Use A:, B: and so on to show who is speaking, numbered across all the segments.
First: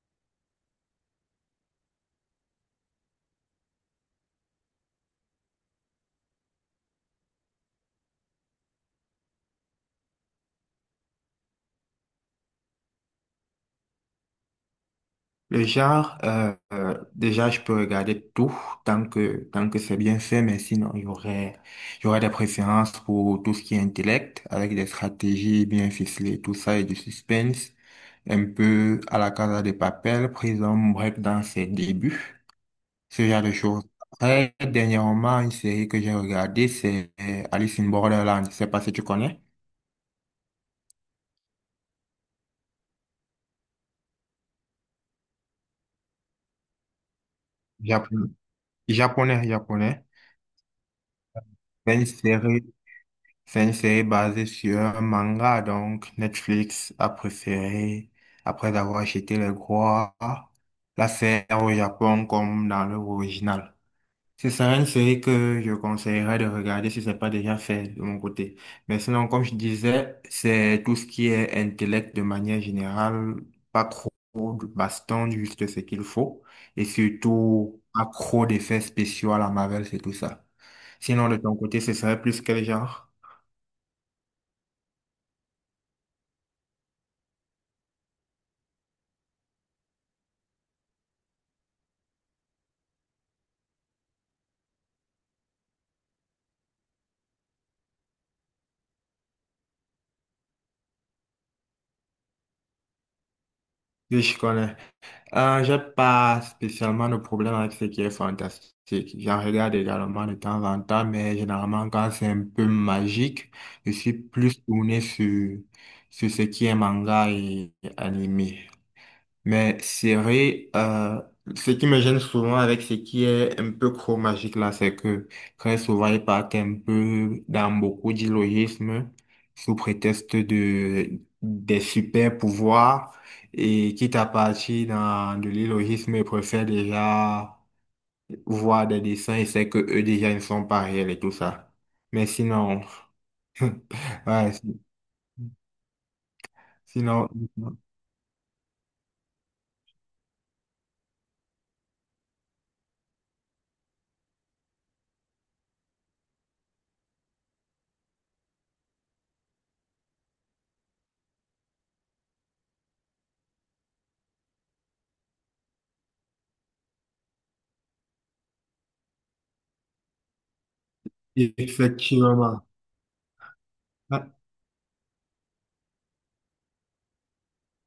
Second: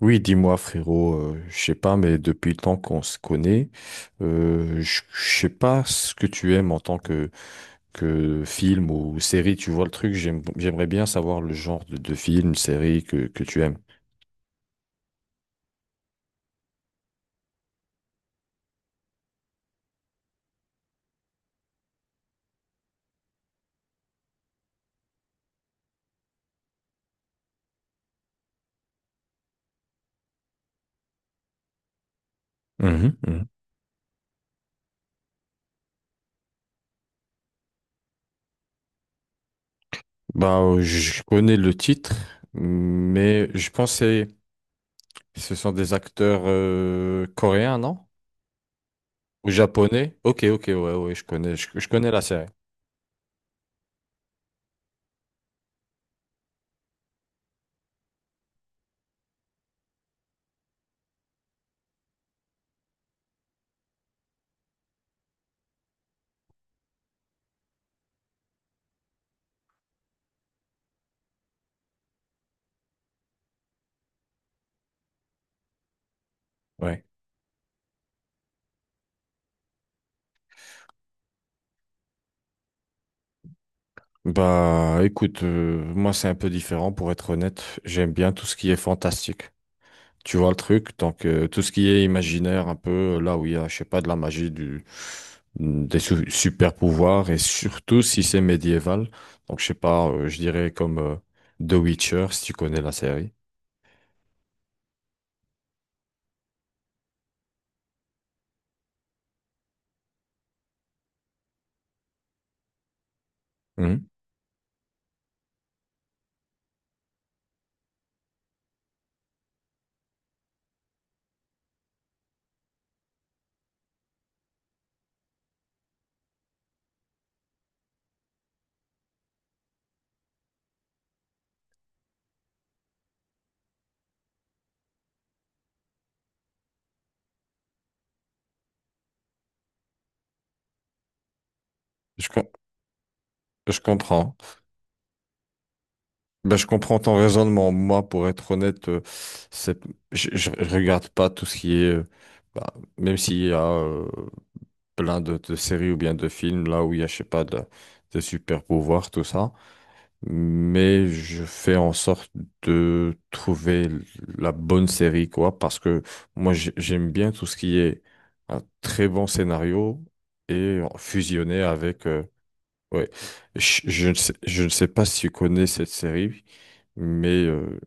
A: Oui, dis-moi frérot, je sais pas, mais depuis le temps qu'on se connaît, je sais pas ce que tu aimes en tant que film ou série, tu vois le truc, j'aimerais bien savoir le genre de film, série que tu aimes.
B: Le genre, déjà, je peux regarder tout tant que c'est bien fait, mais sinon, il y aurait des préférences pour tout ce qui est intellect, avec des stratégies bien ficelées, tout ça, et du suspense, un peu à la Casa de Papel, Prison Break dans ses débuts,
A: Mhm,
B: ce genre
A: mhm.
B: de choses. Après, dernièrement, une série que j'ai regardée, c'est Alice in Borderland. Je sais pas si tu connais.
A: Bah, je connais le titre, mais je pensais ce sont des acteurs coréens, non?
B: Japonais, japonais,
A: Ou
B: japonais.
A: japonais? Ok, ok, ouais, ouais, je connais, je
B: C'est une
A: connais la série.
B: série C'est une série basée sur un manga, donc Netflix a préféré, après avoir acheté les droits, la faire au Japon comme dans l'œuvre originale. Ce serait une série que je conseillerais de regarder si ce n'est pas déjà fait de mon côté. Mais sinon, comme je disais, c'est tout ce qui est intellect de manière générale, pas trop de baston, juste ce qu'il faut, et
A: Ouais.
B: surtout accro d'effets spéciaux à la Marvel, c'est tout ça. Sinon, de ton côté, ce serait plus quel genre?
A: Bah écoute, moi c'est un peu différent pour être honnête. J'aime bien tout ce qui est fantastique. Tu vois le truc, donc tout ce qui est imaginaire, un peu là où il y a, je sais pas, de la magie, du, super pouvoirs et surtout si c'est médiéval. Donc je sais pas, je dirais comme The Witcher si tu connais la série.
B: Oui, je connais. J'ai pas spécialement de problème avec ce qui est fantastique. J'en regarde également de temps en temps, mais généralement quand c'est un peu magique, je
A: Mhm.
B: suis plus tourné sur ce qui est manga et animé. Mais c'est vrai, ce qui me gêne souvent avec ce qui est un peu chromagique là, c'est que très souvent ils partent un peu dans beaucoup d'illogisme sous prétexte de des super pouvoirs et quitte à partir dans de l'illogisme, ils préfèrent déjà voir des dessins et c'est que eux déjà ne sont pas réels et tout ça. Mais
A: Je, com-
B: sinon,
A: je comprends.
B: ouais, si,
A: Ben, je comprends ton
B: sinon,
A: raisonnement. Moi, pour être honnête, c'est, je, je regarde pas tout ce qui est, bah, même s'il y a plein de séries ou bien de films là où il y a, je sais pas, de, des super pouvoirs, tout ça. Mais je fais en sorte de trouver la bonne série, quoi, parce que moi, j'aime bien tout ce qui est un très bon scénario et fusionné avec
B: effectivement.
A: ouais.
B: Ah,
A: Je ne sais pas si tu connais cette série, mais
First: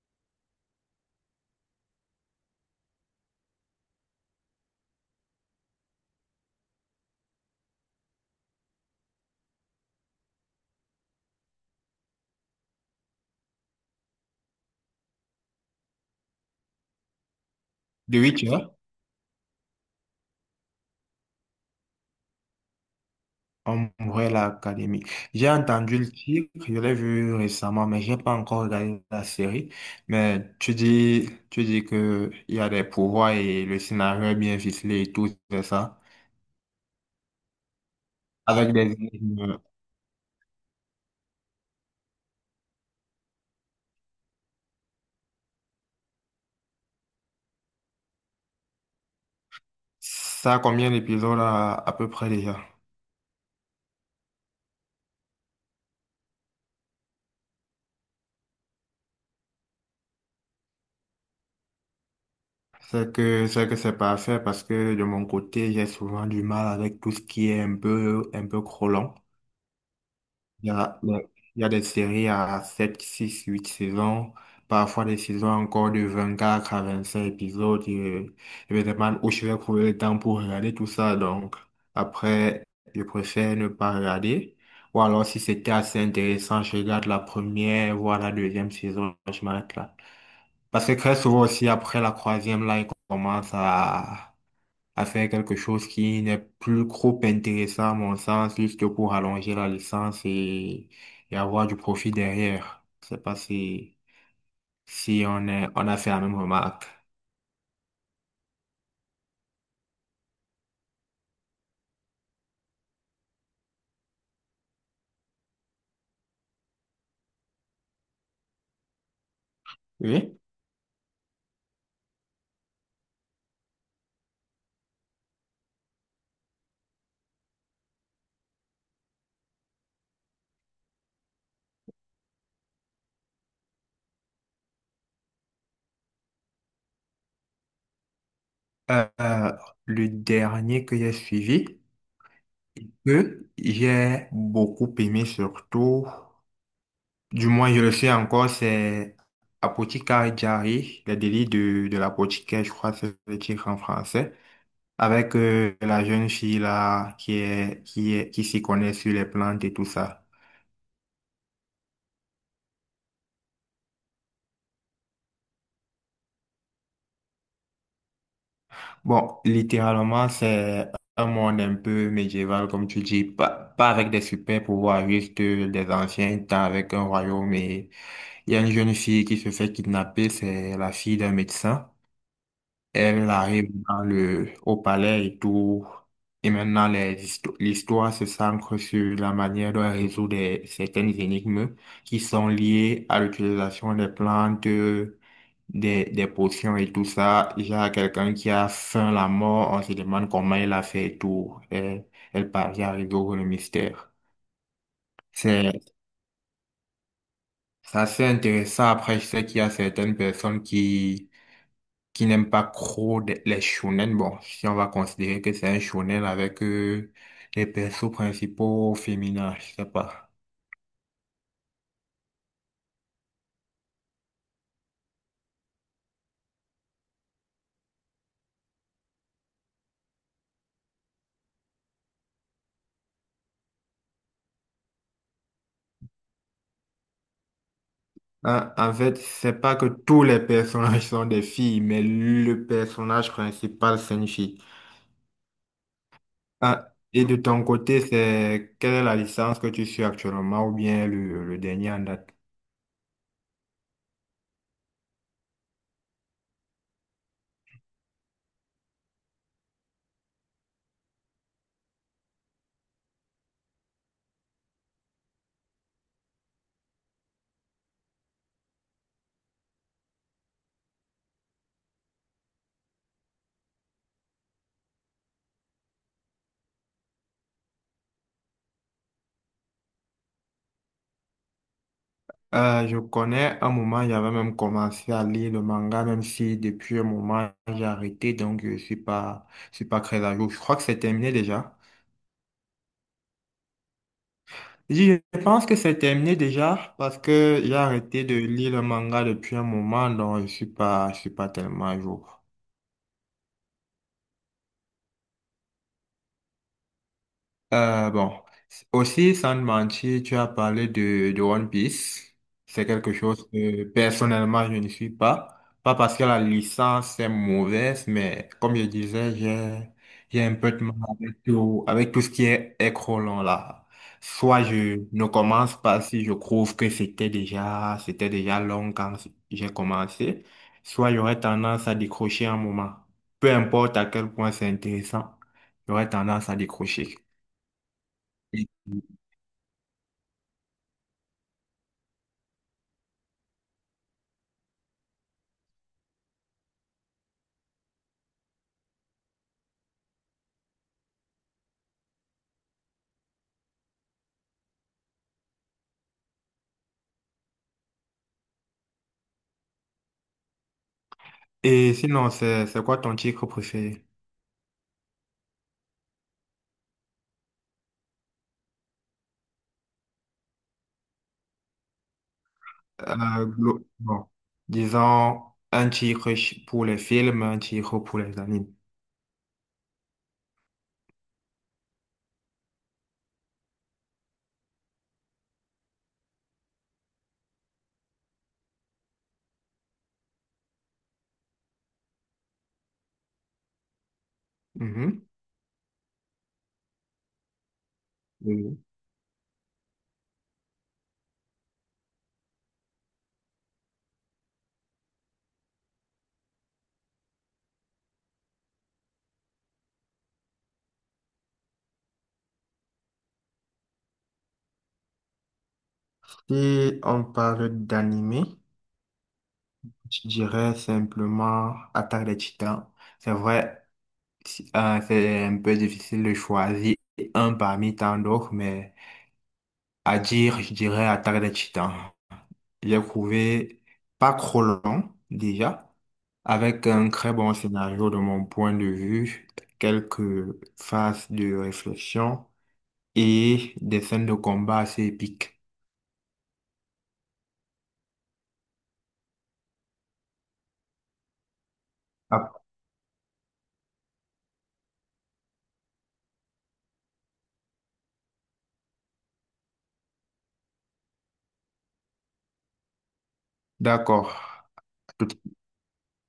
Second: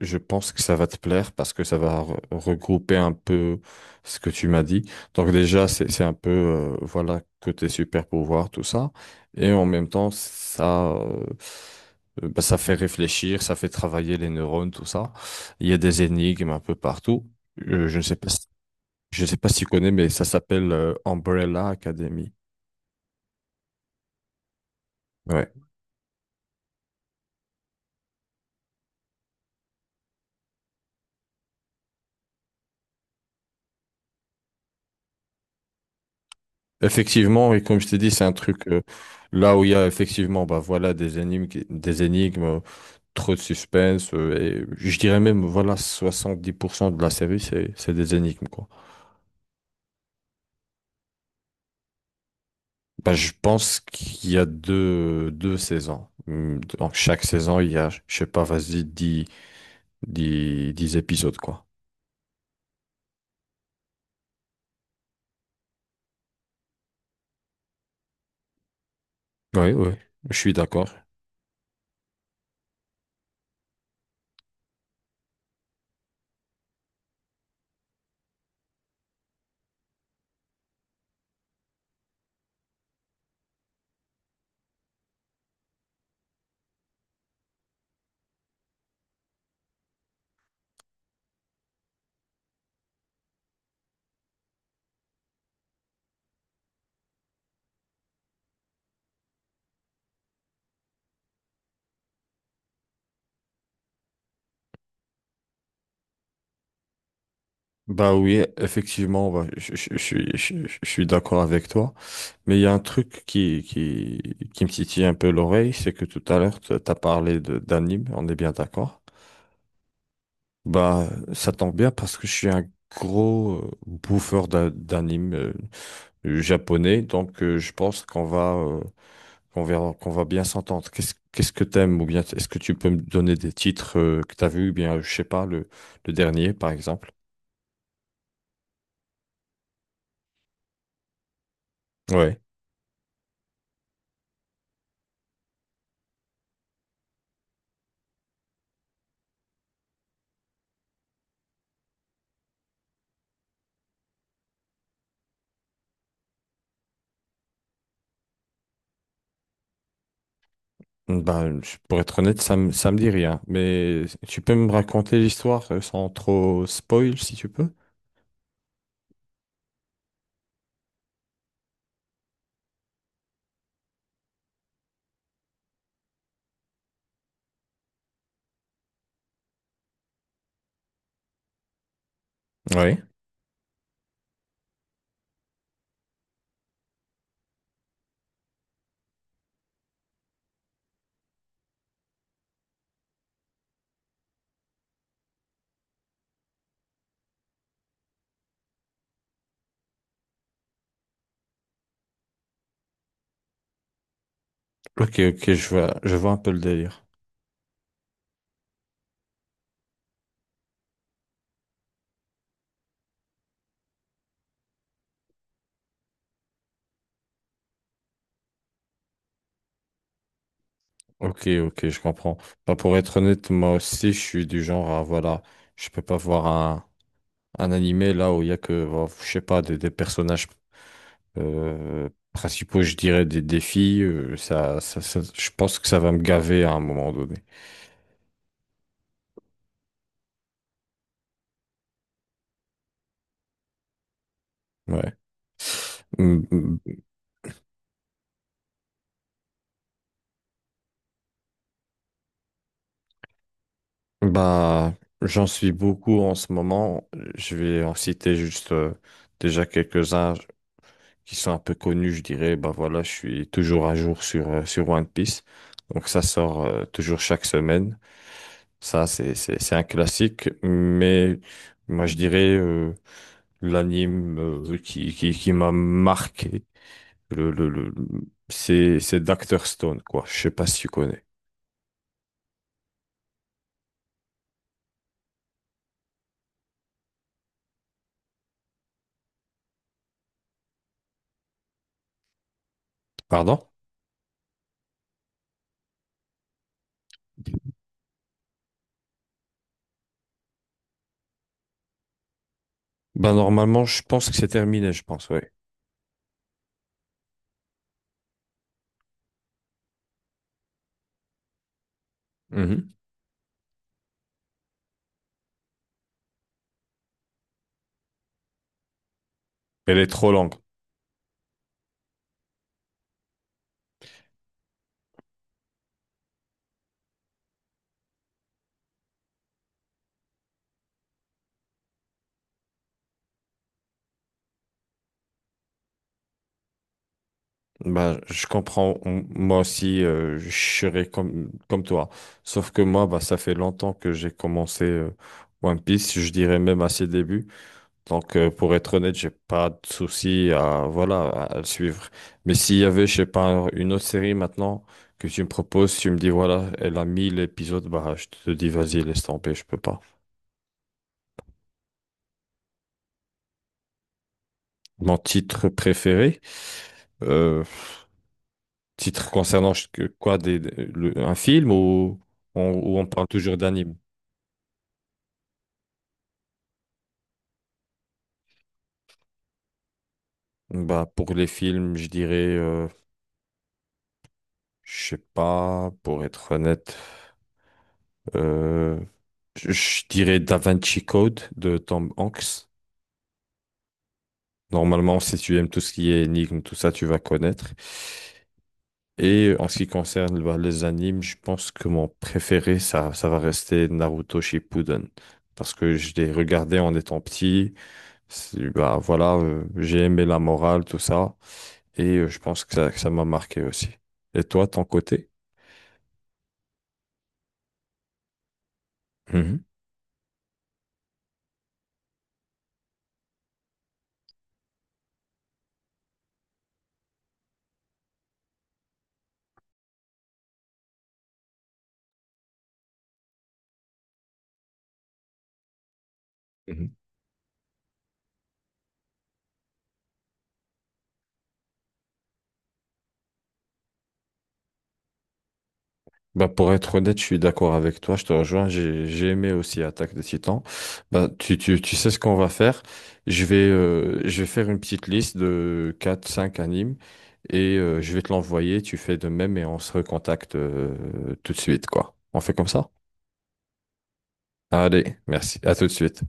A: je pense que ça va te plaire parce que ça va regrouper un peu ce que tu m'as dit. Donc déjà, c'est un peu, voilà, côté super pouvoir, tout ça. Et en même temps, ça, bah, ça fait réfléchir, ça fait travailler les neurones, tout ça. Il y a des énigmes un peu partout. Je ne sais
B: de
A: pas
B: oui.
A: si, je ne sais pas si tu connais, mais ça s'appelle Umbrella Academy.
B: En vrai, l'académie.
A: Ouais.
B: J'ai entendu le titre, je l'ai vu récemment, mais j'ai pas encore regardé la série. Mais tu dis que il y a des pouvoirs et le scénario est bien ficelé et tout, c'est ça.
A: Effectivement, et comme je t'ai dit, c'est un truc
B: Avec des
A: là
B: énigmes.
A: où il y a effectivement bah voilà des énigmes, des énigmes, trop de suspense et je dirais même voilà 70% de la série c'est des énigmes quoi.
B: Ça a combien d'épisodes à peu près déjà?
A: Bah je pense qu'il y a deux saisons. Donc chaque saison il y a je sais pas vas-y 10 épisodes quoi.
B: C'est parfait parce que de mon côté, j'ai souvent du mal avec tout ce qui est un peu trop long.
A: Oui, oui, je suis
B: Il y
A: d'accord.
B: a, il y a il y a des séries à 7 6 8 saisons, parfois des saisons encore de 24 à 25 épisodes. Et je me demande où je vais trouver le temps pour regarder tout ça. Donc, après, je préfère ne pas regarder. Ou alors, si c'était assez intéressant, je regarde la première, voire la deuxième saison, je m'arrête là. Parce que très souvent aussi, après la troisième, là, il commence à faire quelque chose qui n'est plus trop intéressant à mon sens, juste pour allonger la licence, et avoir du profit derrière. Je sais pas si on a fait la même remarque.
A: Bah oui, effectivement, bah, je, je suis, je, je suis d'accord avec toi. Mais il y a un truc qui me titille un peu l'oreille, c'est que tout à l'heure, tu as parlé d'anime, on est bien d'accord.
B: Oui.
A: Bah, ça tombe bien parce que je suis un gros bouffeur d'anime japonais, donc je pense qu'on va, qu'on verra, qu'on va bien s'entendre. Qu'est-ce, qu'est-ce que t'aimes ou bien est-ce que tu peux me donner des titres que t'as vus, ou bien, je sais pas, le dernier, par exemple?
B: Euh, euh, le dernier que j'ai suivi,
A: Ouais.
B: que j'ai beaucoup aimé surtout, du moins je le sais encore, c'est Apothecary Diary, les délits de l'apothicaire, je crois que c'est le titre en français, avec la jeune fille là qui s'y connaît sur les plantes et tout ça.
A: Bah, pour être honnête, ça me dit rien. Mais tu peux me raconter l'histoire sans trop spoil, si tu peux?
B: Bon, littéralement, c'est un monde un peu médiéval comme tu dis, pas avec des super pouvoirs, juste des anciens temps avec un royaume, et il y a une jeune fille qui se fait kidnapper, c'est la fille d'un médecin.
A: Oui.
B: Elle arrive dans le, au palais et tout. Et maintenant, l'histoire se centre sur la manière de résoudre certaines énigmes qui sont liées à l'utilisation des plantes, des potions et tout ça. Il y a quelqu'un qui a faim, la mort, on se demande comment il a fait et tout. Et elle parvient à résoudre le mystère.
A: Ok, ok,
B: C'est
A: je vois un peu le délire.
B: c'est assez intéressant. Après, je sais qu'il y a certaines personnes qui n'aime pas trop les shonen. Bon, si on va considérer que c'est un shonen avec les persos principaux féminins, je sais pas.
A: Ok, ok, je comprends. Bah, pour être honnête, moi aussi, je suis du genre à, voilà, je peux pas voir un animé là où il y a que, bah, je sais pas, des personnages principaux, je dirais, des défis. Ça, ça, je pense que ça va me gaver à un moment donné.
B: Hein, en fait, c'est pas que tous les personnages sont des filles, mais le personnage principal, c'est une fille.
A: Ouais. Mm.
B: Hein, et de ton côté, c'est quelle est la licence que tu suis actuellement ou bien le dernier en date?
A: Bah, j'en suis beaucoup en ce moment. Je vais en citer juste déjà quelques-uns qui sont un peu connus, je dirais. Bah voilà, je suis toujours à jour sur, sur One Piece. Donc ça sort toujours chaque semaine. Ça, c'est un classique. Mais moi, je dirais l'anime qui m'a marqué, le, c'est Dr. Stone, quoi. Je sais pas si tu connais.
B: Je connais, un moment j'avais même commencé à lire le manga, même si depuis un moment j'ai arrêté, donc je suis pas très à jour. Je crois que c'est terminé déjà.
A: Pardon?
B: Je pense que c'est terminé déjà parce que j'ai arrêté de lire le manga depuis un moment, donc je suis pas tellement à jour.
A: Bah normalement, je pense que c'est terminé, je pense,
B: Bon, aussi sans te mentir, tu as parlé de One Piece. C'est
A: oui.
B: quelque chose que personnellement je ne suis pas. Pas parce que la licence est mauvaise, mais comme je disais, j'ai,
A: Elle est trop
B: j'ai
A: longue.
B: un peu de mal avec tout ce qui est écran là. Soit je ne commence pas si je trouve que c'était déjà long quand j'ai commencé, soit j'aurais tendance à décrocher un moment. Peu importe à quel point c'est intéressant, j'aurais tendance à décrocher.
A: Bah, je
B: Et
A: comprends. Moi aussi, je serais comme, comme toi. Sauf que moi, bah, ça fait longtemps que j'ai commencé One Piece. Je dirais même à ses débuts. Donc, pour être honnête, j'ai pas de souci à, voilà, à le suivre. Mais s'il y avait, je sais pas, une autre série maintenant que tu me proposes, tu me dis, voilà, elle a 1000 épisodes, bah, je te dis, vas-y, laisse tomber, je peux pas.
B: et sinon, c'est quoi ton titre préféré?
A: Mon titre préféré. euh, Titre concernant quoi des, un film ou on
B: Euh,
A: parle toujours d'anime?
B: bon, disons un titre pour les films, un titre pour les animes.
A: Bah, pour les films, je dirais, je sais pas, pour être honnête, euh, je dirais Da Vinci Code de Tom Hanks. Normalement,
B: Mhm.
A: si tu aimes tout ce qui est énigme, tout ça, tu vas connaître.
B: Oui.
A: Et en ce qui concerne bah, les animes, je pense que mon préféré, ça va rester Naruto Shippuden. Parce que je l'ai regardé en étant petit. C'est- Bah, voilà, j'ai aimé la morale, tout ça, et je pense que ça m'a marqué aussi. Et toi, ton côté?
B: Si on parle d'anime,
A: Mhm.
B: je dirais simplement Attaque des Titans. C'est vrai, c'est un peu difficile de choisir un parmi tant d'autres, mais à dire, je dirais Attaque des Titans. J'ai trouvé pas trop long déjà, avec
A: Mhm.
B: un très bon scénario de mon point de vue, quelques phases de réflexion et des scènes de combat assez épiques.
A: Bah, pour être honnête, je suis d'accord avec toi, je te rejoins, j'ai aimé aussi Attaque des Titans. Bah, tu sais ce qu'on va
B: Ah,
A: faire? Je vais faire une petite liste de quatre cinq animes, et je vais te l'envoyer, tu fais de même, et on se recontacte tout de suite, quoi. On fait comme ça?
B: d'accord.
A: Allez, merci, à tout de suite.